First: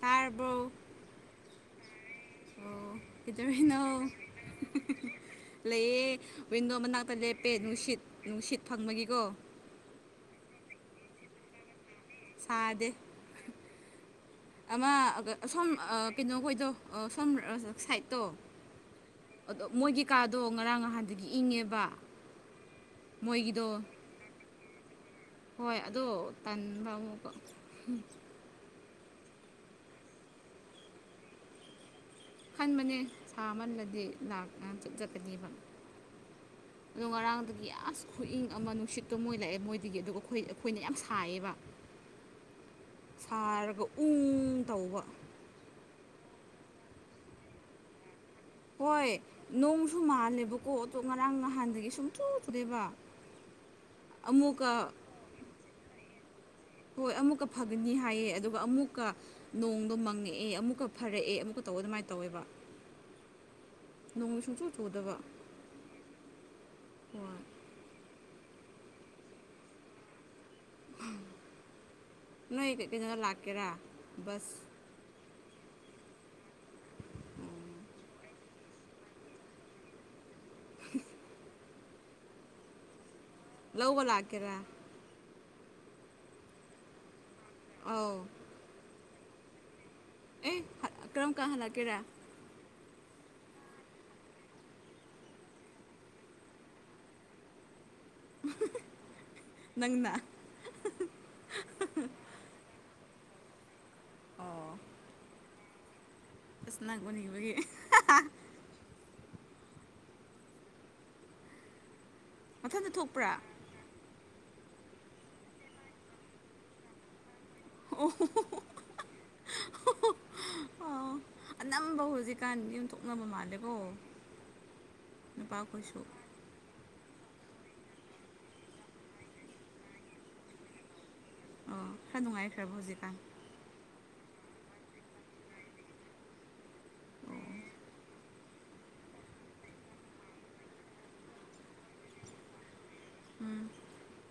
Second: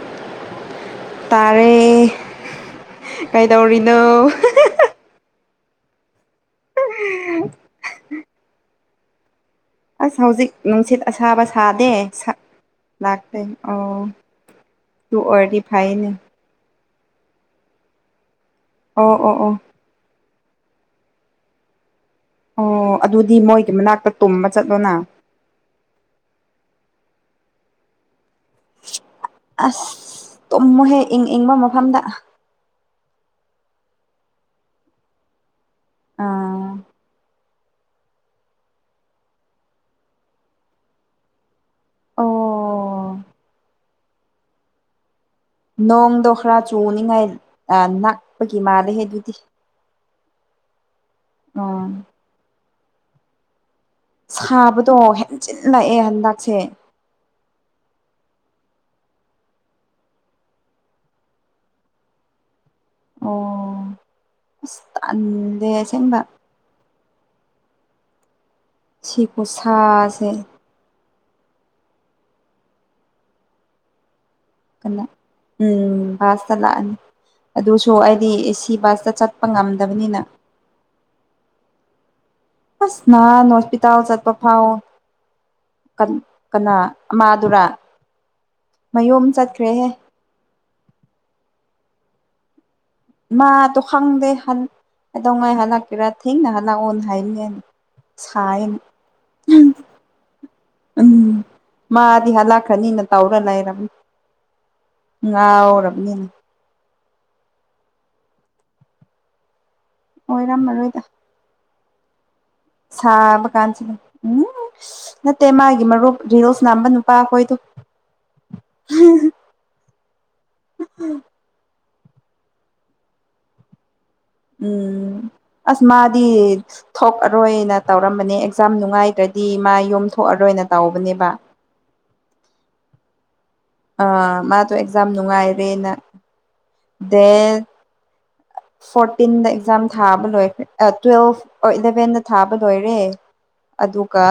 ꯄꯥꯔꯔꯕꯧ ꯇꯥꯔꯦ ꯀꯩꯗꯧꯔꯤꯅꯣ ꯂꯩꯌꯦ ꯋꯤꯟꯗꯣ ꯃꯅꯥꯛꯇ ꯂꯦꯞꯄꯦ ꯅꯨꯡꯁꯤꯠ ꯅꯨꯡꯁꯤꯠ ꯐꯪꯕꯒꯤꯀꯣ ꯑꯁ ꯍꯧꯖꯤꯛ ꯅꯨꯡꯁꯤꯠ ꯑꯁꯥꯕ ꯁꯥꯗꯦ ꯁꯥꯗꯦ ꯂꯥꯛꯇꯦ ꯑꯣ ꯑꯃ ꯑꯗꯨ ꯑ ꯑꯣꯏꯔꯗꯤ ꯁꯣꯝ ꯐꯩꯅꯦ ꯀꯩꯅꯣꯈꯣꯏꯗꯣ ꯁꯔꯖ ꯁꯥꯏꯇꯣ ꯑꯣ ꯑꯣ ꯑꯣ ꯀꯥꯗꯣ ꯉꯔꯥꯡ ꯅꯍꯥꯟꯗꯒꯤ ꯏꯪꯉꯦꯕ ꯑꯣ ꯑꯗꯨꯗꯤ ꯃꯣꯏꯒꯤꯗꯣ ꯃꯣꯏꯒꯤ ꯃꯅꯥꯛꯇ ꯇꯨꯝꯕ ꯆꯠꯄ ꯅꯪ ꯍꯣꯏ ꯑꯗꯣ ꯇꯟꯕ ꯑꯃꯨꯛꯀ ꯑꯁ ꯇꯨꯝꯃꯣꯍꯦ ꯏꯪ ꯏꯪꯕ ꯃꯐꯝꯗ ꯈꯟꯕꯅꯦ ꯁꯥꯃꯟꯕꯗꯤ ꯂꯥꯛꯀꯥꯟ [unintelligible] ꯑꯥ ꯑꯗꯨ ꯉꯔꯥꯡꯗ ꯗꯒꯤ ꯑꯁ ꯈꯨꯏꯪ ꯑꯃ ꯅꯨꯡꯁꯤꯠꯇꯣ ꯃꯣꯏ ꯂꯥꯛꯑꯦ ꯃꯣꯏꯗꯒꯤ ꯑꯗꯨꯒ ꯑꯩꯈꯣꯏ ꯑꯩꯈꯣꯏꯅ ꯌꯥꯝ ꯁꯥꯏꯌꯦꯕ ꯑꯣ ꯁꯥꯔꯒ ꯎꯪ ꯇꯧꯕ ꯅꯣꯡꯗꯣ ꯈꯔ ꯆꯨꯅꯤꯉꯥꯏ ꯑ ꯅꯛꯄꯒꯤ ꯃꯥꯜꯂꯦꯍꯦ ꯑꯗꯨꯗꯤ ꯗꯨ ꯃꯥꯜꯂꯦꯕꯀꯣ ꯑꯇꯣ ꯉꯔꯥꯡ ꯅꯍꯥꯟꯗꯒꯤ ꯎꯝ ꯁꯨꯡꯆꯨ ꯆꯨꯗꯦꯕ ꯑꯃꯨꯛꯀ ꯁꯥꯕꯗꯣ ꯍꯦꯟꯖꯤꯜꯂꯛꯑꯦ ꯍꯟꯗꯛꯁꯦ ꯍꯣꯏ ꯑꯃꯨꯛꯀ ꯐꯒꯅꯤ ꯍꯥꯏꯌꯦ ꯑꯗꯨꯒ ꯑꯃꯨꯛꯀ ꯅꯣꯡꯗꯣ ꯃꯪꯉꯛꯑꯦ ꯑꯃꯨꯛꯀ ꯐꯔꯛꯑꯦ ꯑꯃꯨꯛꯀ ꯇꯧꯕ ꯑꯗꯨꯃꯥꯏꯅ ꯇꯧꯋꯦꯕ ꯑꯣ ꯅꯣꯡ ꯁꯨꯡꯆꯨ ꯑꯁ ꯆꯨꯗꯕ ꯇꯟꯗꯦ ꯑꯁꯦꯡꯕ ꯋꯥ ꯁꯤ ꯈꯨꯁꯥꯥꯁꯦ ꯅꯣꯏ ꯀꯩꯅꯣꯗ ꯂꯥꯛꯀꯦꯔ ꯕꯁ ꯀꯥꯅ ꯎꯝ ꯕꯁ ꯇ ꯂꯥꯛꯑꯅꯤ ꯑꯗꯨꯁꯨ ꯑꯩꯗꯤ ꯑꯦ ꯁꯤ ꯕꯁꯇ ꯆꯠꯄ ꯉꯝꯗꯕꯅꯤꯅ [inaudible] ꯑꯁ ꯅꯍꯥꯥꯟ ꯍꯣꯁꯄꯤꯇꯥꯜ ꯂꯧꯕ ꯆꯠꯄ ꯂꯥꯛꯀꯦꯔꯥ ꯐꯥꯎ ꯀꯟ ꯀꯅꯥ ꯑ ꯑꯧ ꯃꯌꯨꯝ ꯆꯠꯈ꯭ꯔꯦꯍꯦ ꯑꯦ ꯀꯔꯝ ꯀꯥꯜ ꯍꯜꯂꯛꯀꯦꯔꯥ ꯃꯥ ꯇꯣ ꯈꯪꯗꯦ ꯍꯟ ꯀꯩꯗꯧꯉꯩ ꯍꯜꯂꯛꯀꯦꯔꯥ ꯊꯦꯡꯅ ꯍꯜꯂꯛꯑꯣꯅ ꯍꯥꯏꯕꯅꯦ ꯁꯥꯏ ꯅꯪꯅ [unintelligible] ꯎꯝ ꯃꯥꯗꯤ ꯍꯥꯂꯛ ꯈꯅꯤꯅ ꯇꯥꯎꯔ ꯂꯩꯔꯕꯅꯤ ꯑꯣ ꯉꯥꯎꯔꯕꯅꯤ ꯑꯁ ꯅꯪ ꯎꯅꯤꯡꯕꯒꯤ ꯑꯣꯏꯔꯝꯃꯔꯣꯏꯗ ꯃꯊꯟꯇ ꯊꯣꯛꯄ꯭ꯔꯥ ꯁꯥꯕ ꯀꯥꯟꯁꯤꯗ ꯎꯝ ꯅꯠꯇꯦ ꯃꯥꯒꯤ ꯃꯔꯨꯞ ꯔꯤꯔꯣꯁꯅꯥꯝꯕ ꯅꯨꯄꯥꯈꯣꯏꯗ ꯑꯣ ꯑꯣ ꯑ ꯑꯣ [unintelligible] ꯑꯅꯝ ꯇꯝꯕꯧ ꯍꯧꯖꯤꯛꯀꯥꯟ ꯌꯨꯝ ꯊꯣꯛꯅꯕ ꯃꯥꯜꯂꯦꯕꯣ ꯎꯝ ꯑꯁ ꯃꯥꯗꯤ ꯊꯣꯛꯑꯔꯣꯏꯅ ꯇꯧꯔꯝꯕꯅꯦ ꯑꯦꯛꯖꯥꯝ ꯅꯨꯡꯉꯥꯏꯗ꯭ꯔꯗꯤ ꯃꯥ ꯌꯨꯝ ꯊꯣꯛꯑꯔꯣꯏꯅ ꯇꯧꯕꯅꯦꯕ ꯈꯔꯥ ꯅꯨꯡꯉꯥꯏꯈ꯭ꯔꯕꯣ ꯍꯧꯖꯤꯛꯀꯥꯟ ꯑ ꯃꯥꯗꯣ ꯑꯦꯛꯖꯥꯝ ꯅꯨꯡꯉꯥꯏꯔꯦꯅ ꯗꯦꯟ ꯐꯣꯔꯇꯤꯟꯗ ꯑꯦꯛꯖꯥꯝ ꯊꯥꯕ ꯂꯣꯏꯈ꯭ꯔꯦ ꯇꯨꯋꯦꯜꯐ ꯏꯂꯚꯦꯟꯗ ꯊꯥꯕ ꯂꯣꯏꯔ ꯔꯦ ꯎꯝ ꯑꯗꯨꯒ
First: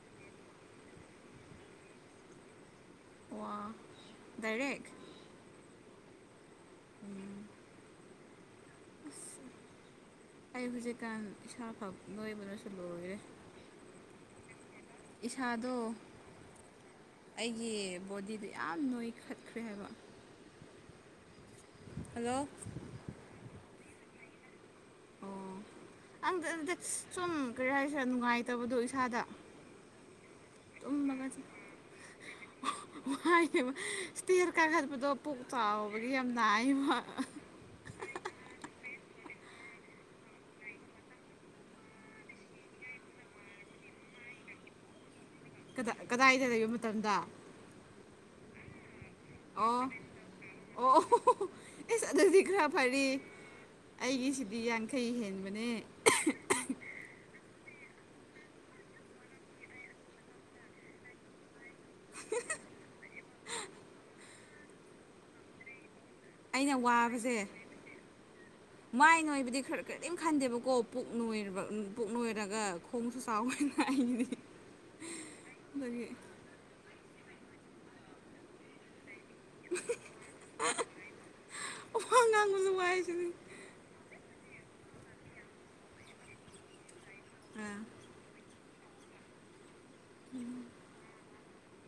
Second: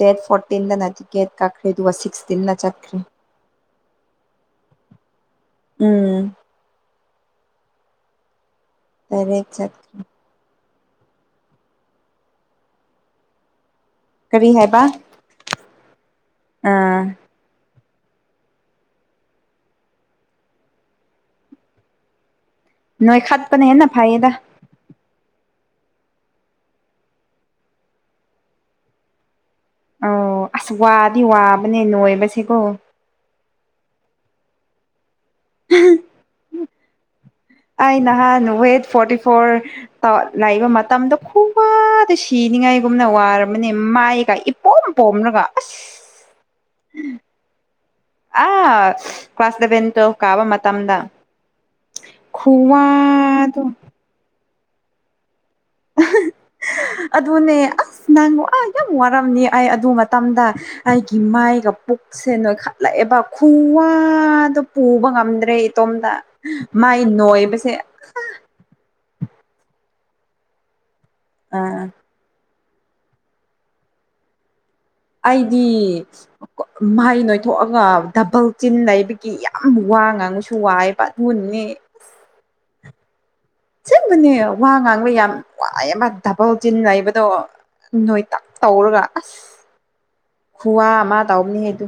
ꯗꯦꯠ ꯐꯣꯔꯇꯤꯟꯗꯅ ꯇꯤ ꯒꯦꯠ ꯀꯛꯈ꯭ꯔꯦ ꯑꯗꯨꯒ ꯁꯤꯛꯁꯇꯤꯟꯟꯅ ꯆꯠꯈ꯭ꯔꯦ ꯋꯥ ꯗꯥꯏꯔꯦꯛ ꯎꯝ [inaudible] ꯇꯔꯦꯠ ꯆꯠ ꯑꯩ ꯍꯧꯖꯤꯛꯀꯥꯟ ꯏꯁꯥ ꯐꯛ ꯂꯣꯏꯕꯅꯁꯨ ꯂꯣꯏꯔꯦ ꯀꯔꯤ ꯍꯥꯏꯕ ꯏꯁꯥꯗꯣ ꯑꯥ ꯑꯩꯒꯤ ꯕꯣꯗꯤꯗꯣ ꯌꯥꯝ ꯅꯣꯏꯈꯠꯈ꯭ꯔꯦ ꯍꯥꯏꯕ ꯍꯜꯂꯣ ꯅꯣꯏꯣꯏ ꯈꯠꯄꯅꯦ ꯍꯅ ꯐꯥꯏꯌꯦꯗ ꯑꯣ ꯑꯪꯗ ꯑꯗꯨꯗ ꯁꯨꯝ ꯀꯔꯤ ꯍꯥꯏꯦ ꯅꯨꯡꯉꯥꯏꯇꯕꯗꯣ ꯏꯁꯥꯗ ꯑꯣ ꯑꯁ ꯋꯥꯗꯤ ꯇꯨꯝꯃꯒ ꯋꯥꯕꯅꯦ ꯅꯣꯏꯕꯁꯀꯣ ꯇꯤꯔ ꯀꯥꯈꯠꯄꯗꯣ ꯄꯨꯛ ꯆꯥꯎꯕꯒꯤ ꯌꯥꯝ ꯅꯥꯏꯕ ꯑꯩ ꯅꯍꯥꯟ ꯋꯦꯠ ꯐꯣꯔꯇꯤ ꯐꯣꯔ ꯂꯩꯕ ꯃꯇꯝꯗ ꯈꯨꯋꯥꯗ ꯁꯤꯅꯤ ꯄꯤꯅꯤꯡꯉꯥꯏꯒꯨꯝꯅ ꯋꯥꯔꯕꯅꯤ ꯃꯥꯏꯒ ꯏꯄꯣꯝ ꯄꯣꯝꯅꯒ ꯀꯗꯥ ꯀꯗꯥꯏꯗ ꯂꯩꯕ ꯃꯇꯝꯗ ꯑꯥ ꯑꯣ ꯀ꯭ꯂꯥꯁꯗꯕꯦꯟꯇꯣ ꯀꯥꯕ ꯃꯇꯝꯗ ꯑꯣ ꯑꯦꯁ ꯑꯗꯨꯗꯤ ꯈꯔ ꯈꯨꯋꯥ ꯐꯔꯤ ꯑꯗꯨ ꯑꯩꯒꯤꯁꯤꯗꯤ ꯌꯥꯡꯈꯩ ꯍꯦꯟꯅꯤ ꯑꯗꯨꯅꯦ ꯑꯁ ꯅꯪꯉꯨ ꯑ ꯌꯥꯝ ꯋꯥꯔꯝꯅꯤ ꯑꯩ ꯑꯗꯨ ꯃꯇꯝꯗ ꯑꯩꯒꯤ ꯃꯥꯏꯒ ꯄꯨꯛꯁꯦ ꯅꯣꯏꯈ ꯂꯥꯛꯑꯦꯕ ꯈꯨꯋꯥꯗꯣ ꯄꯨꯕ ꯉꯝꯗ꯭ꯔꯦ ꯏꯇꯣꯝꯗ ꯑꯩꯅ ꯃꯥꯏ ꯋꯥꯕꯁꯦ ꯅꯣꯏꯕꯁꯦ ꯃꯥꯏ ꯅꯣꯏꯕꯗꯤ ꯈꯔ ꯀꯔꯤꯝ ꯈꯟꯗꯦꯕꯀꯣ ꯄꯨꯛꯣꯏ ꯑꯥ ꯄꯨꯛ ꯅꯣꯏꯔꯒ ꯈꯣꯡꯁꯨ ꯆꯥꯎꯅ ꯑꯩꯗꯤ ꯑꯩꯗꯤ ꯃꯍꯩ ꯅꯣꯏꯊꯣꯛꯑꯒ ꯗꯕꯜ ꯆꯤꯟ ꯂꯩ ꯀ ꯌꯥꯝ ꯋꯥ ꯉꯥꯡꯉꯨꯁꯨ ꯋꯥꯏ ꯄꯠ ꯍꯨꯟꯅꯤ ꯋꯥ [unintelligible] ꯁꯤꯕꯅꯦ ꯋꯥ ꯉꯥꯡꯕ ꯌꯥꯝ ꯋꯥꯏ ꯑꯃ ꯕꯜ ꯆꯤꯟ ꯂꯩꯕꯗꯣ ꯑꯥ ꯅꯣꯏ ꯇꯞ ꯇꯧꯔꯒ ꯑꯁ ꯈꯨꯋꯥ ꯑꯃ ꯇꯕꯅꯤ ꯍꯥꯏꯗꯨ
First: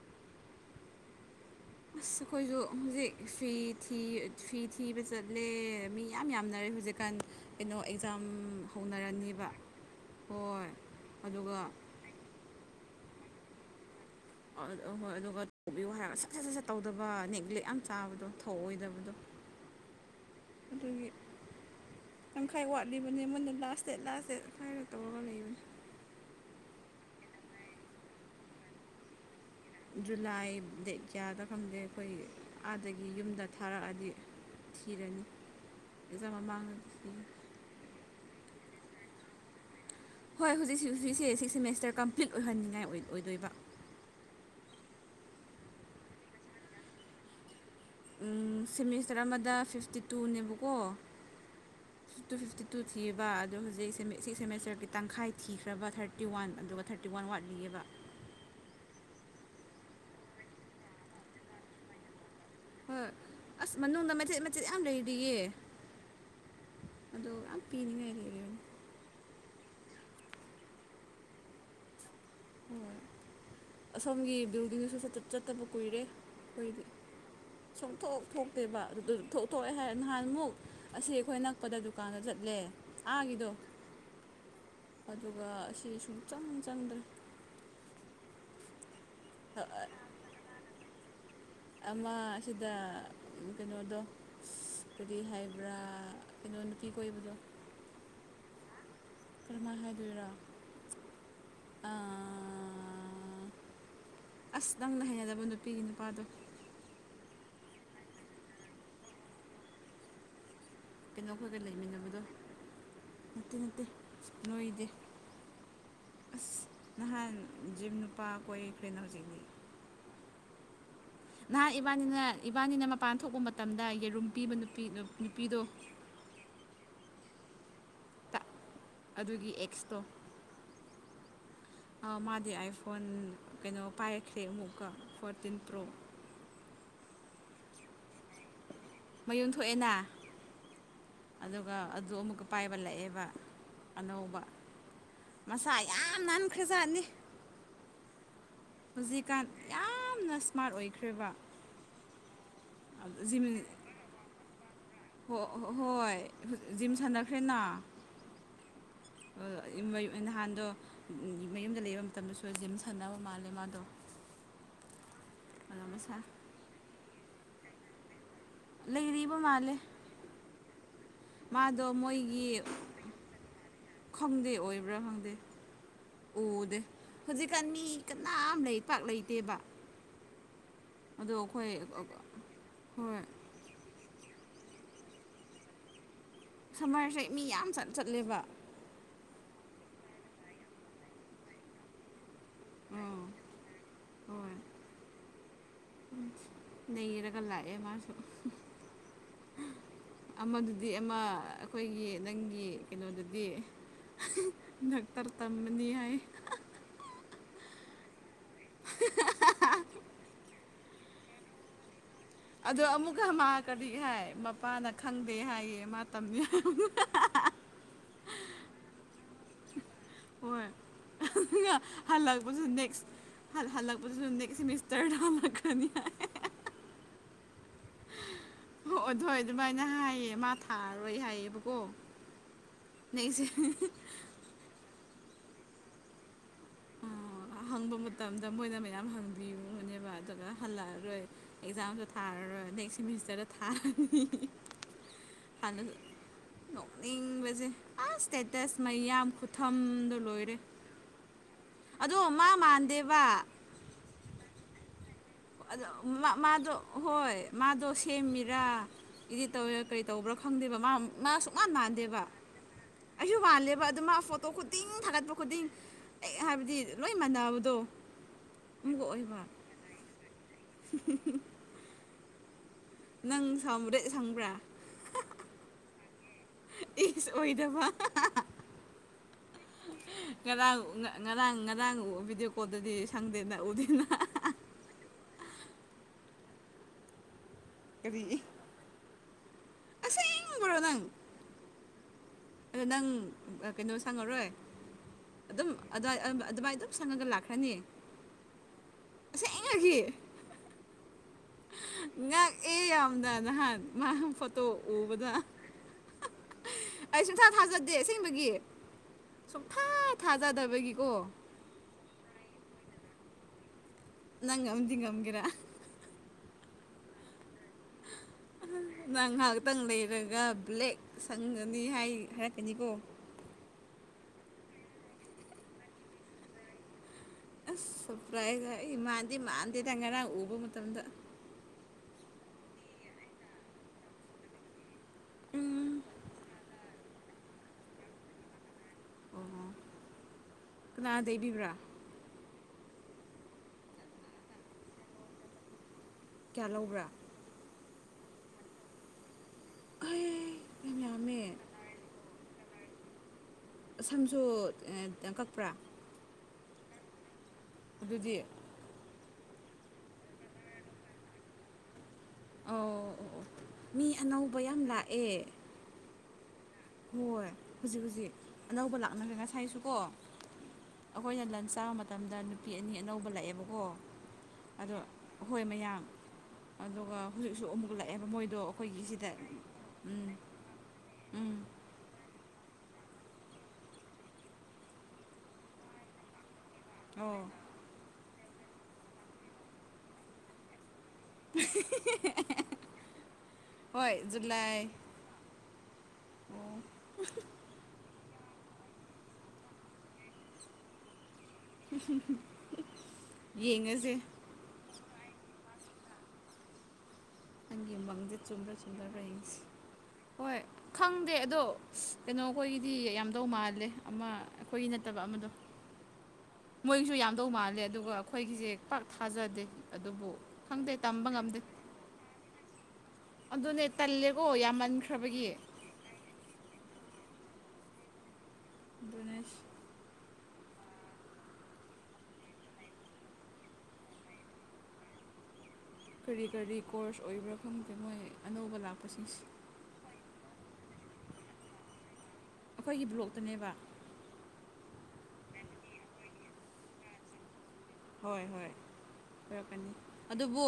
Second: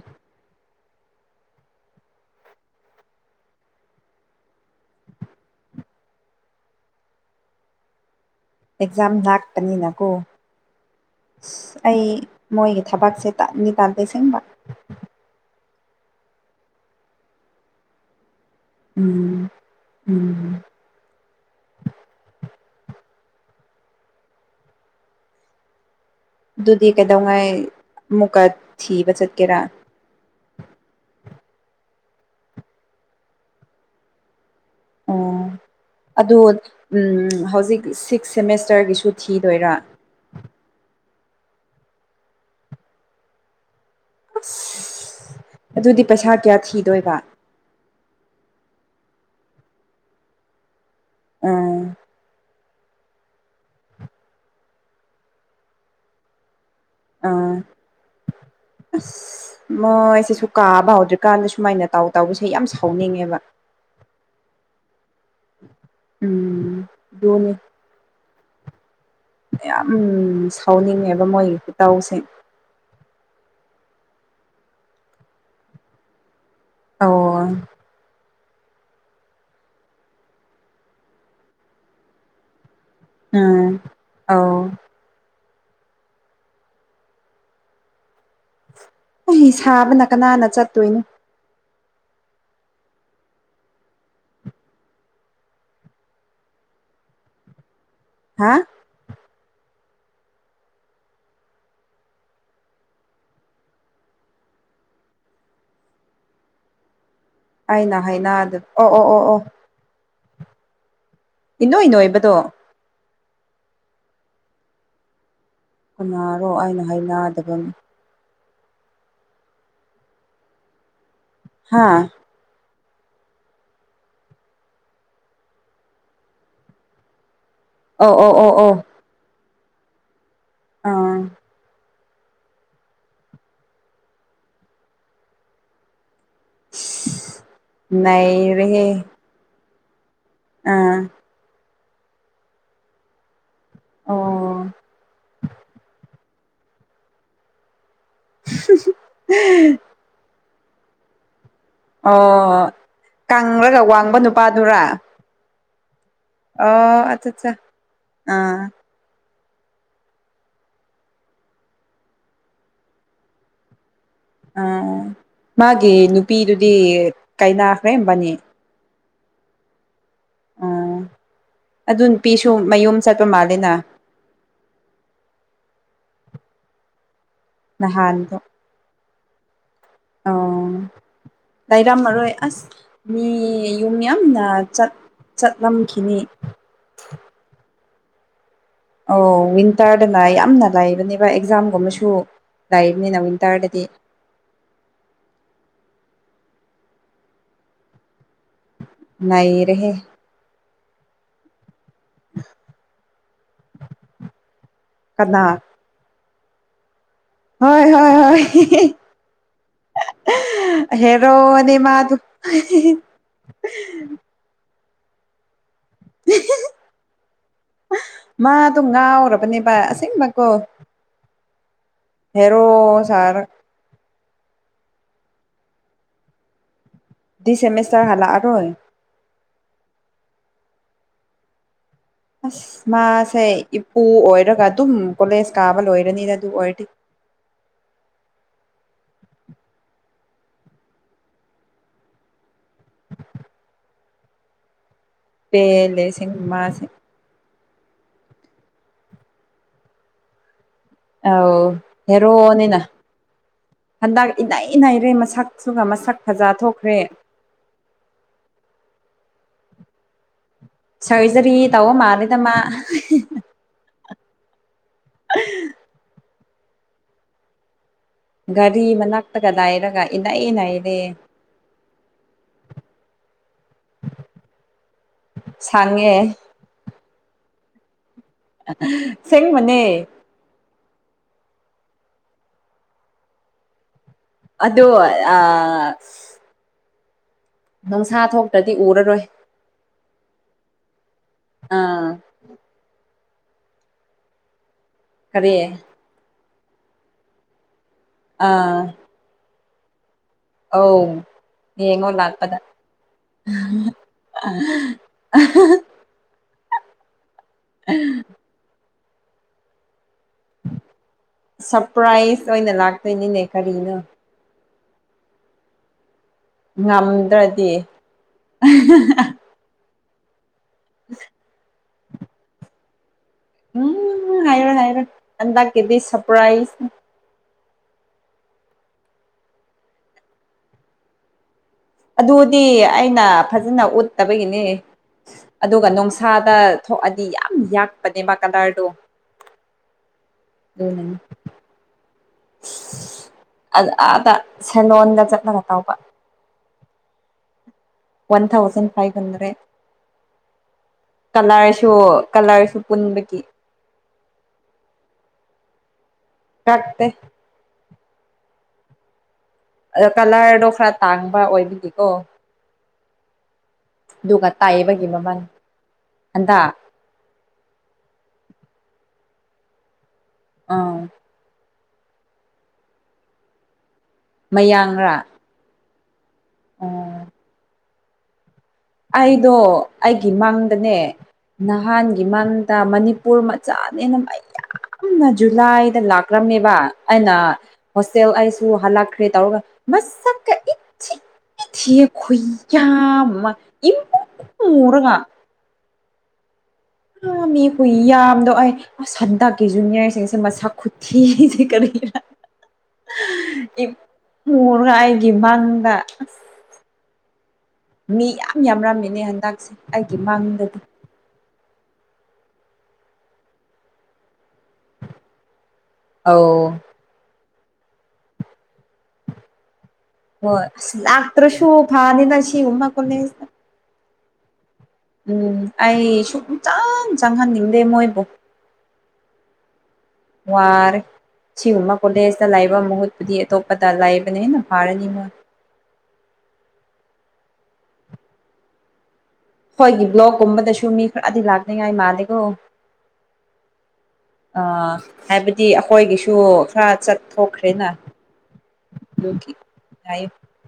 ꯑꯁ ꯑꯩꯈꯣꯏꯁꯨ ꯍꯧꯖꯤꯛ ꯐꯤ ꯐꯤ ꯊꯤꯕ ꯆꯠꯂꯦ ꯃꯤ ꯌꯥꯝ ꯌꯥꯝꯅꯔꯦ ꯍꯧꯖꯤꯛ ꯀ ꯀꯩꯅꯣ ꯑꯦꯛꯖꯥ ꯑꯦꯛꯖꯥꯝ ꯂꯥꯛꯄꯅꯤꯅꯀꯣ ꯍꯣꯏ ꯑꯗꯨꯒ ꯑꯩ ꯃꯣꯏꯒꯤ ꯊꯕꯛꯁꯦ ꯇꯥꯛꯅꯤ ꯇꯥꯟ ꯑ ꯍꯣꯏ ꯑꯗꯨꯒ ꯇꯧꯕꯤꯌꯨ ꯍꯥꯏꯔ ꯁꯠ ꯁꯠ ꯁꯠ ꯁꯠ ꯇꯧꯗꯕ ꯅꯦꯒ꯭ꯂꯦꯛ ꯌꯥꯝ ꯆꯥꯕꯗꯣ ꯊꯧꯑꯣꯏꯗꯕꯗꯣ ꯎꯝ ꯎꯝ ꯇꯈꯥꯏ ꯋꯥꯠꯂꯤꯕꯅꯤ ꯃꯨꯟꯅ ꯂꯥꯁ ꯗꯦꯠ ꯂꯥꯁ ꯗꯦꯠꯈꯥꯏꯔꯣ ꯇꯧꯔꯒ ꯂꯩꯕꯅꯤ ꯑꯗꯨꯗꯤ ꯀꯩꯗꯧꯉꯥꯏ ꯑꯃꯨꯛꯀ ꯊꯤꯕ ꯆꯠ ꯖꯨꯂꯥꯏ ꯗꯦꯠ ꯀꯌꯥꯗ ꯈꯪꯗꯦ ꯑꯩꯈꯣꯏꯒꯤ ꯑꯥꯗꯒꯤ ꯌꯨꯝꯗ ꯊꯥꯔꯛꯑꯗꯤ ꯊꯤꯔꯅꯤ ꯑꯣ ꯑꯦꯛꯖꯥꯝ ꯑꯗꯨ ꯃꯃꯥꯡꯗ ꯎ ꯊꯤꯔꯅꯤ ꯍꯧꯖꯤꯛ ꯁꯤꯛꯁ ꯁꯦꯃꯦꯁꯇꯔꯒꯤꯁꯨ ꯊꯤꯗꯣꯏꯔꯥ ꯍꯣꯏ ꯍꯧꯖꯤꯛꯁꯤ ꯍꯧꯖꯤꯛꯁꯦ ꯁꯤꯛꯁ ꯁꯦꯃꯦꯁꯇꯔ ꯀꯝꯄ꯭ꯂꯤꯠ ꯑꯣꯏꯍꯟꯅꯤꯡꯉꯥꯏ ꯑꯣꯏꯗꯣꯏꯕ ꯑꯗꯨꯗꯤ ꯄꯩꯁꯥ ꯀꯌꯥ ꯊꯤꯗꯣꯏꯕ ꯎ ꯁꯦꯃꯤꯁꯇꯔ ꯑꯃꯗ ꯐꯤꯐꯇꯤ ꯇꯨꯅꯦꯕꯀꯣ ꯎꯝ ꯐꯤꯞꯇꯤ ꯇꯨ ꯐꯤꯐꯇꯤ ꯇꯨ ꯊꯤꯕ ꯑꯗꯣ ꯍꯧꯖꯤꯛ ꯁꯤꯛꯁ ꯁꯦꯃꯤꯁꯇꯔꯒꯤ ꯇꯪꯈꯥꯏ ꯊꯤꯈ꯭ꯔꯕ ꯊꯥꯔꯇꯤ ꯋꯥꯟ ꯑꯗꯨꯒ ꯊꯥꯔꯇꯤ ꯋꯥꯟ ꯎꯝ ꯋꯥꯠꯂꯤꯌꯦꯕ ꯃꯣꯏ ꯑꯩꯁꯤꯁꯨ ꯀꯥꯕ ꯍꯧꯗ꯭ꯔꯤꯀꯥꯟꯗ ꯁꯨꯃꯥꯏꯅ ꯇꯧ ꯇꯧꯕꯁꯦ ꯌꯥꯝ ꯍꯣꯏ ꯁꯥꯎꯅꯤꯡꯉꯦꯕ ꯑꯁ ꯃꯅꯨꯡꯗ ꯃꯆꯦꯠ ꯃꯆꯦꯠ ꯌꯥꯝ ꯂꯩꯔꯤꯌꯦ ꯎꯝ ꯑꯗꯣ ꯙꯣꯅꯤ ꯌꯥꯝ ꯄꯤꯅꯤꯡꯉꯥꯏ ꯂꯩꯔꯤꯕꯅꯤ ꯌꯥꯝ ꯁꯥꯎꯅꯤꯡꯉꯦꯕ ꯃꯣꯏꯒꯤ ꯏꯇꯥꯎꯁꯦ ꯍꯣꯏ ꯑꯁꯣꯝꯒꯤ ꯕꯤꯜꯗꯤꯡꯁꯨ ꯁꯠꯆꯠ ꯆꯠꯇꯄ ꯀꯨꯏꯔꯦ ꯣꯏꯕꯤ ꯑꯣ ꯁꯨꯝꯊꯣꯛ ꯊꯣꯛꯇꯦꯕ ꯑꯗꯨꯗꯨ ꯊꯣꯛ ꯊꯣꯛꯑꯦ ꯍꯥꯏꯔꯦ ꯅꯍꯥꯟꯃꯨꯛ ꯑꯁꯤ ꯑꯩꯈꯣꯏ ꯅꯛꯄꯗ ꯗꯨꯀꯥꯟꯗ ꯆꯠꯂꯦ ꯑꯥꯒꯤꯗꯣ ꯎꯝ ꯑ ꯑꯗꯨꯒ ꯑꯁꯤ ꯁꯨꯡꯆꯪ ꯆꯪꯗ꯭ꯔꯦ ꯑꯩ ꯁꯥꯕꯅ ꯀꯅꯥꯅ ꯆꯠꯇꯣꯏꯅꯣ ꯑꯃ ꯁꯤꯗ ꯀꯩꯅꯣꯗꯣ ꯑꯗꯨꯔꯤ ꯍꯥꯏꯕ꯭ꯔꯥ ꯀꯩꯅꯣ ꯀ ꯀꯖ ꯑ ꯀꯔꯃ ꯍꯕꯤꯔꯥ ꯑꯁ ꯅꯪꯅ ꯍꯩꯅꯗꯕ ꯅꯨꯄꯤꯒꯤ ꯅꯨꯄꯥꯗꯣ ꯑꯩꯅ ꯍꯥꯏꯅ ꯑꯗꯨ ꯑꯣ ꯑꯣ ꯑꯣ ꯑꯣ ꯀꯩꯅꯣ ꯈꯔꯒ ꯏꯅꯣꯏ ꯂꯩꯃꯤꯟꯅꯕꯗꯣ ꯅꯣꯏꯕꯗꯣ ꯅꯠꯇꯦ ꯅꯠꯇꯦ ꯅꯣꯏꯗꯤ ꯀꯅꯥꯔꯣ ꯑꯩꯅ ꯍꯥꯏꯅꯗꯕꯅꯤ ꯀꯣꯏ ꯐꯅꯔꯖꯤꯤꯡꯅꯤ ꯅ ꯍꯥ ꯏꯕꯥꯅꯤꯅ ꯏꯕꯥꯅꯤꯅ ꯃ ꯄꯥꯟ ꯊꯣꯛꯄ ꯃꯇꯝꯗ ꯌꯦꯔꯨꯝ ꯄꯤꯕ ꯅꯨꯄꯤ ꯅꯨꯄꯤꯗꯣ ꯑ ꯑ ꯑꯣ ꯑꯣ ꯑꯁꯇꯣ ꯑꯥ ꯃꯥꯗꯤ ꯑꯥꯏꯐꯣꯟ ꯀꯩꯅꯣ ꯄꯥꯏꯔꯛꯈ꯭ꯔꯦ ꯑꯃꯨꯛꯀ ꯐꯣꯔꯇꯤꯟ ꯄ꯭ꯔꯣ ꯅ ꯔꯦ ꯃꯌꯨꯝ ꯊꯣꯛꯑꯦꯅ ꯑꯥ ꯑꯗꯨꯒ ꯑꯗꯨ ꯑꯃꯨꯛꯀ ꯄꯥꯏꯕꯠꯂꯛꯑꯦꯕ ꯑꯣ ꯑꯅꯧꯕ ꯃꯁꯥ ꯌꯥꯝ ꯅꯥꯟ ꯈꯖꯅꯤ ꯍꯧꯖꯤꯛꯀꯥꯟ ꯌꯥꯝꯅ ꯏꯁꯃꯥꯔꯠ ꯑꯣꯏꯈ꯭ꯔꯦꯕ ꯑꯣ ꯑ, ꯖꯤꯝ ꯀꯪꯂꯪꯔꯒ ꯋꯥꯡꯕ ꯅꯨꯄꯥꯗꯨꯔꯥ ꯍꯣ- ꯍꯣꯏ ꯖꯤꯝ ꯑꯣ ꯑꯠꯆꯥ ꯑꯠꯆꯥꯆꯥ ꯁꯥꯟꯅꯈ꯭ꯔꯦꯅ ꯑꯥ ꯑ, ꯅꯍꯥꯟꯗꯣ ꯃꯌꯨꯝꯗ ꯂꯩꯕ ꯃꯇꯝꯗꯁꯨ ꯖꯤꯝ ꯁꯥꯟꯅꯕ ꯃꯥꯜꯂꯦ ꯃꯥꯗꯣ ꯑꯥ ꯑꯗꯣ ꯃꯥꯒꯤ ꯃꯁꯥ ꯅꯨꯄꯤꯗꯨꯗꯤ ꯀꯩꯅꯥ ꯈ꯭ꯔꯦꯝꯕꯅꯤ ꯂꯩꯗꯤꯕ ꯃꯥꯂꯦ ꯎ ꯑꯗꯨ ꯃꯣꯏꯒꯤ ꯅꯨꯄꯤꯁꯨ ꯃꯌꯨꯝ ꯆꯠꯄ ꯃꯥꯂꯦꯅ ꯈꯪꯗꯦ ꯑꯣꯏꯕ꯭ꯔꯥ ꯈꯪꯗꯦ ꯎꯗꯦ ꯍꯧꯖꯤꯛꯀꯥꯟ ꯃꯤ ꯅꯍꯥꯟꯗꯣ ꯀꯅꯥꯝ ꯂꯩ ꯄꯥꯛ ꯂꯩꯇꯦꯕ ꯑꯣ ꯑꯗꯣ ꯑꯩꯈꯣꯏ ꯂꯩꯥꯏꯔꯝꯃꯔꯣꯏ ꯑꯁ ꯍꯣꯏ ꯃꯤ ꯌꯨꯝ ꯌꯥꯝꯅ ꯆꯠ ꯆꯠꯂꯝꯈꯤꯅꯤ ꯆꯠꯂꯤꯕ ꯑꯣ ꯋꯤꯟꯇꯔꯗꯅ ꯌꯥꯝꯅ ꯂꯩꯕꯅꯦꯕ ꯑꯦꯛꯖꯥꯝꯒꯨꯝꯕꯁꯨ ꯂꯥꯏꯅꯤ ꯑꯥ ꯅꯧꯟ ꯇꯥꯗꯤ ꯅꯔꯒꯂꯥꯌꯦ ꯃꯥꯁꯨ ꯅ ꯔꯦ ꯑꯗꯨꯗꯤ ꯑꯃ ꯑꯩꯈꯣꯏꯒꯤ ꯅꯪꯒꯤ ꯀꯩꯅꯣꯗꯨꯗꯤ ꯗꯥꯛꯇꯔ ꯀꯅꯥ ꯇꯝꯃꯅꯤ ꯍꯥꯏ ꯍꯣꯏ ꯍꯣꯏ ꯍꯣꯏ ꯍꯦꯔꯣ ꯑ ꯃꯥ ꯊ ꯑꯗꯣ ꯑꯃꯨꯛꯀ ꯃꯥ ꯀꯔꯤ ꯍꯥꯏ ꯃꯄꯥꯅ ꯈꯪꯗꯦ ꯍꯥꯏꯌꯦ ꯃꯥ ꯇꯝꯃꯦ ꯅꯤ ꯄꯁꯦꯡꯕꯀꯣ ꯍꯜꯂꯛꯄꯁꯨ ꯅꯦꯛꯁ ꯁꯥꯔꯗꯤ ꯍꯜꯂꯛꯄ ꯄꯨ ꯁꯗ ꯀ ꯁꯤꯁꯤ ꯃꯤꯁꯇꯔ ꯊꯥꯝ ꯀꯅꯤ ꯗꯤ ꯁꯦꯃꯤꯁꯔ ꯍꯂꯛ ꯑꯔꯣꯏ ꯍꯣꯏ ꯑꯗꯨꯃꯥꯏꯅ ꯍꯥꯏꯌꯦ ꯃꯥ ꯊꯥꯔꯔꯣꯏ ꯍꯥꯏꯌꯦꯕꯀꯣ ꯑꯁ ꯅꯦꯛꯁꯦ ꯃꯥꯁꯦ ꯏꯄꯨ ꯑꯣꯏꯔꯒ ꯑꯗꯨꯝ ꯀꯣꯂꯦꯖ ꯀꯥꯕ ꯂꯣꯏꯔꯅꯤꯗ ꯑꯗꯨ ꯑꯣꯏꯔꯗꯤ ꯍꯪꯕ ꯃꯇꯝꯗ ꯃꯣꯏꯅ ꯃꯌꯥꯝ ꯍꯪꯕꯤꯌꯨꯅꯦꯕ ꯑꯗꯨꯒ ꯍꯜꯂꯛꯑꯔꯣꯏ ꯑꯦꯛꯖꯥꯝꯁꯨ ꯊꯥꯔ ꯅꯦꯛꯁ ꯁꯤꯦꯃꯤꯁꯇꯔꯗ ꯊꯥꯅꯤ ꯄꯦꯂꯦꯁꯤꯡ ꯃꯥꯁꯤꯡ ꯅꯣꯛꯅꯤꯡꯕꯁꯦ ꯑꯁ ꯏꯁꯇꯦꯇꯁ ꯃꯌꯥꯝ ꯈꯨꯊꯝꯗꯣ ꯂꯣꯏꯔꯦ ꯑꯧ ꯑꯗꯣ ꯃꯥ ꯍꯦꯔꯣꯅꯤꯅ ꯃꯥꯟꯗꯦꯕ ꯍꯟꯗꯛ ꯏꯅ ꯏꯅ ꯏꯔꯦ ꯃꯁꯥ ꯑ ꯃꯥꯗꯣ ꯍꯣꯏ ꯃꯥꯗꯣ ꯁꯦꯝꯃꯤꯔꯥ ꯏꯗꯤ ꯇꯧꯋꯦ ꯀꯔꯤ ꯇꯧꯕ꯭ꯔꯣ ꯐꯪꯗꯦꯕ ꯃꯥ ꯃꯥ ꯁꯔꯖꯔꯤ ꯁꯨꯡꯛꯃꯥꯟ ꯇꯧꯕ ꯃꯥꯟꯗꯦꯕ ꯃꯥꯜꯂꯦꯗ ꯃꯥ ꯑꯩꯁꯨ ꯃꯥꯜꯂꯦꯕ ꯑꯗꯨ ꯃꯥ ꯐꯣꯇꯣ ꯇꯤꯡ ꯊꯥꯒꯠꯄ ꯈꯨꯗꯤꯡ ꯑꯩ ꯍꯥꯏꯕꯗꯤ ꯂꯣꯏ ꯃꯥꯟꯅꯕꯗꯣ ꯒꯥꯔꯤ ꯑꯃꯨꯛꯀ ꯑꯣꯏꯕ ꯃꯅꯥꯛꯇꯒ ꯗꯥꯏꯔꯒ ꯏꯅꯛꯏ ꯅꯅꯥꯩꯔꯦ ꯅꯪ ꯁꯕꯗ ꯁꯪꯕ꯭ꯔꯥ ꯁꯪꯉꯦ ꯑꯦ ꯁꯦꯡ ꯃꯅꯦ ꯉꯔꯥꯡ ꯉꯔꯥꯡ ꯉꯔꯥꯡ ꯚꯤꯗꯤꯑꯣ ꯀꯣꯜꯗꯗꯤ ꯁꯪꯗꯦꯅ ꯎꯗꯦꯅ ꯑꯗꯣ ꯑ ꯅꯨꯡꯁꯥ ꯊꯣꯛꯇ꯭ꯔꯗꯤ ꯎꯔꯔꯣꯏ ꯑꯁ ꯏ ꯄꯔꯣ ꯅꯪ ꯑꯥ ꯑꯗꯣ ꯅꯪ ꯀꯩꯅꯣ ꯁꯪꯉꯔꯣꯏ ꯀꯔꯤ ꯑꯗꯨꯝ ꯑꯗꯨꯏ ꯑꯗꯨꯃꯥꯏꯅ ꯑꯗꯨꯝ ꯁꯪꯉꯒ ꯂꯥꯛꯈ꯭ꯔꯅꯤ ꯑꯥ ꯌꯦꯦꯡꯉꯒꯤ ꯑꯥꯎ ꯉ ꯑꯦ ꯌꯥꯝꯗ ꯅꯍꯥꯟ ꯃꯥ ꯐꯠꯇꯣ ꯑꯣꯕꯥ [unintelligible] ꯑꯩ ꯁꯨꯡꯁꯥ ꯊꯥꯖꯗꯦ ꯑꯦꯡꯕꯒꯤ ꯁꯨꯝꯐꯠ ꯁꯔꯄ꯭ꯔꯥꯏꯁ ꯑꯣꯏꯅ ꯂꯥꯛꯇꯣꯏꯅꯤꯅꯦ ꯀꯔꯤꯅꯣ ꯉꯝꯗꯤꯤ ꯀꯃ ꯀꯔ ꯉꯝꯗ꯭ꯔꯗꯤ ꯅꯠꯇ꯭ꯔꯒ ꯕ꯭ꯂꯦꯛ ꯁꯪꯒꯅꯤ ꯍꯥꯏ ꯍꯥꯏꯔꯛꯀꯅꯤꯀꯣ ꯎꯝ ꯍꯥꯏꯔ ꯍꯥꯏꯔ ꯑꯟꯗ ꯀꯗꯤ ꯁꯔꯄ꯭ꯔꯁ ꯁꯄ꯭ꯔꯥꯏꯁꯃꯥꯟꯗꯤꯦ ꯃꯥꯟꯗꯤꯦꯗꯉꯅ ꯎꯕ ꯃꯇꯝꯗ ꯑꯗꯨꯗꯤ ꯑꯩꯅ ꯐꯖꯅ ꯎꯠꯇꯕꯒꯤꯅꯤ ꯑꯗꯨꯒ ꯎꯝ ꯅꯨꯡꯁꯥꯗ ꯊꯣꯛꯑꯗꯤ ꯌꯥꯝ ꯌꯥꯛꯄꯅꯦꯕ ꯀꯂꯔꯗꯣ ꯑꯣꯍꯣ ꯀꯅꯥꯗꯩꯕꯤꯕ꯭ꯔꯥ ꯑ ꯑꯥꯗ ꯁꯦꯂꯣꯟꯒ ꯆꯠꯂꯒ ꯇꯧꯕ ꯀꯌꯥ ꯂꯧꯕ꯭ꯔꯥ ꯋꯥꯟ ꯊꯥꯎꯖꯟ ꯐꯥꯏꯚ ꯍꯟꯗ꯭ꯔꯦꯠ ꯑꯩ ꯌꯥꯝ ꯌꯥꯝꯃꯦ ꯀꯂꯔꯁꯨ ꯀꯂꯔꯁꯨ ꯄꯨꯟꯕꯒꯤ ꯁꯝꯁꯨ ꯇꯪ ꯀꯛꯄ꯭ꯔꯥ ꯀꯥꯛꯇꯦ ꯑꯗꯨꯗꯤ ꯑꯗꯣ ꯀꯂꯔꯗꯣ ꯈꯔ ꯇꯥꯡꯕ ꯑꯣꯏꯕꯤꯒꯦꯀꯣ ꯑꯣ ꯑꯣ ꯃꯤ ꯑꯅꯧꯕ ꯌꯥꯝ ꯂꯥꯛꯑꯦ ꯑꯗ ꯍꯣꯏ ꯍꯧꯖꯤꯛ ꯍꯧꯖꯤꯛ ꯑꯅꯧꯕ ꯂꯥꯛꯅꯈ꯭ꯔꯦ ꯉꯁꯥꯏꯁꯨꯀꯣ ꯑꯥ ꯑꯩꯈꯣꯏꯅ ꯂꯟꯁ ꯆꯥꯕ ꯃꯇꯝꯗ ꯅꯨꯄꯤ ꯑꯅꯤ ꯑꯅꯧꯕ ꯂꯥꯛꯑꯦꯕꯀꯣ ꯑꯗꯣ ꯃꯌꯥꯡꯔꯥ ꯑꯣꯏ ꯃꯌꯥꯝ ꯑꯗꯨꯒ ꯑꯣ ꯍꯧꯖꯤꯛꯁꯨ ꯑꯃꯨꯛ ꯂꯥꯛꯑꯦꯕ ꯃꯣꯏꯗꯣ ꯑꯩꯈꯣꯏꯒꯤ ꯁꯤꯗ ꯑꯩꯗꯣ ꯎꯝ ꯑꯩꯒꯤ ꯃꯥꯡꯗꯅꯦ ꯎꯝ ꯅ ꯏꯝꯐꯥꯟꯒꯤ ꯃꯥꯡꯗ ꯃꯅꯤꯄꯨꯔ ꯃꯆꯥꯅꯦꯅ ꯌꯥꯝꯌꯥꯝꯅ ꯖꯨꯂꯥꯏꯗ ꯂꯥꯛ꯭ꯔꯝꯃꯦꯕ ꯑꯩꯅ ꯑꯣ ꯍꯣꯁꯇꯦꯜ ꯑꯩꯁꯨ ꯍꯜꯂꯛꯈ꯭ꯔꯦ ꯇꯧꯔꯒ ꯃꯁꯛ ꯊ ꯈꯨꯨꯌꯥ ꯍꯣꯏ ꯖꯨꯂꯥꯏ ꯑꯣ ꯑꯥ ꯃꯤ ꯍꯨꯏ ꯌꯥꯝꯗꯣ ꯑꯩ ꯑꯁ ꯍꯟꯗꯛꯀꯤꯁꯨꯨꯅꯤꯌꯥꯏꯁꯤꯡꯁꯦ ꯃꯁꯛ ꯈꯨꯊꯤ ꯀꯔꯤ ꯏ ꯌꯦꯡꯉꯁꯦ ꯃꯔ ꯉꯥꯏ ꯃꯥꯡꯗ ꯍꯪꯒꯤ ꯃꯪꯗꯤ ꯆꯨꯝꯕ꯭ꯔꯥ ꯆꯨꯝꯗ꯭ꯔꯥ ꯌꯥꯝꯔꯝꯃꯤꯅꯦ ꯔꯁ ꯍꯟꯗꯛꯁꯦ ꯑꯩꯒꯤ ꯍꯣꯏ ꯃꯪꯗꯗꯤ ꯈꯪꯗꯦ ꯑꯗꯣ ꯀꯩꯅꯣ ꯑꯩꯈꯣꯏꯒꯤꯗꯤ ꯌꯥꯝꯗꯧ ꯃꯥꯜꯂꯦ ꯑꯃ ꯑꯩꯈꯣꯏꯒꯤ ꯅꯠꯇꯕ ꯑꯃꯗꯣ ꯑ ꯗꯧ ꯃꯥꯜꯂꯦ ꯑꯗꯨꯒ ꯑꯩꯈꯣꯏꯒꯤꯁꯦ ꯄꯥꯛ ꯊꯥꯖꯗꯦ ꯑꯗꯨꯕꯨ ꯍꯣꯏ ꯈꯪꯗꯦ ꯇꯝꯕ ꯉꯝꯗꯦ ꯅꯥꯛꯇ꯭ꯔꯁꯨ ꯐ ꯍꯥꯏꯥꯅꯤ ꯅꯁꯤ ꯎ ꯃꯈꯀ ꯂꯩꯁ ꯇꯜꯦꯒꯣ ꯌꯥꯝ ꯎꯝ ꯑꯩ ꯁꯨꯡꯆꯪ ꯆꯪꯍꯟꯅꯤꯡꯗꯦ ꯃꯣꯏꯕꯨ ꯗꯅꯦꯁ ꯋꯥꯔꯦ ꯁꯤꯒꯨꯝꯕ ꯀꯣꯂꯦꯖꯇ ꯂꯥꯏꯕ ꯃꯍꯨꯠꯄꯨꯗꯤ ꯑꯇꯣꯞꯄꯗ ꯂꯥꯏꯕꯅ ꯍꯦꯟꯅ ꯐꯥꯔꯅꯤ ꯃꯣꯏ ꯀꯔꯤ ꯀꯔꯤ ꯀꯣꯔꯁ ꯑꯣꯏꯕ꯭ꯔꯥ ꯈꯪꯗꯦ ꯃꯣꯏ ꯑꯅꯧꯕ ꯂꯥꯛꯄꯁꯤꯡꯁꯦ ꯍꯣꯏꯒꯤ ꯕ꯭ꯂꯣꯛꯀꯨꯝꯕꯗꯁꯨ ꯃꯤ ꯈꯔꯗꯤ ꯂꯥꯛꯅꯤꯡꯉꯥꯏ ꯃꯥꯜꯂꯤ ꯑꯩꯈꯣꯏꯒꯤ ꯕ꯭ꯂꯣꯛꯇꯅꯦꯕ ꯑ ꯍꯥꯏꯕꯗꯤ ꯑꯩꯈꯣꯏꯒꯤꯁꯨ ꯈꯔ ꯆꯠꯊꯣꯛꯈ꯭ꯔꯦ ꯍꯣꯏ ꯍꯣꯏ ꯑꯣꯏꯔꯛꯀꯅꯤ ꯌꯥꯏ ꯑꯗꯨꯕꯨ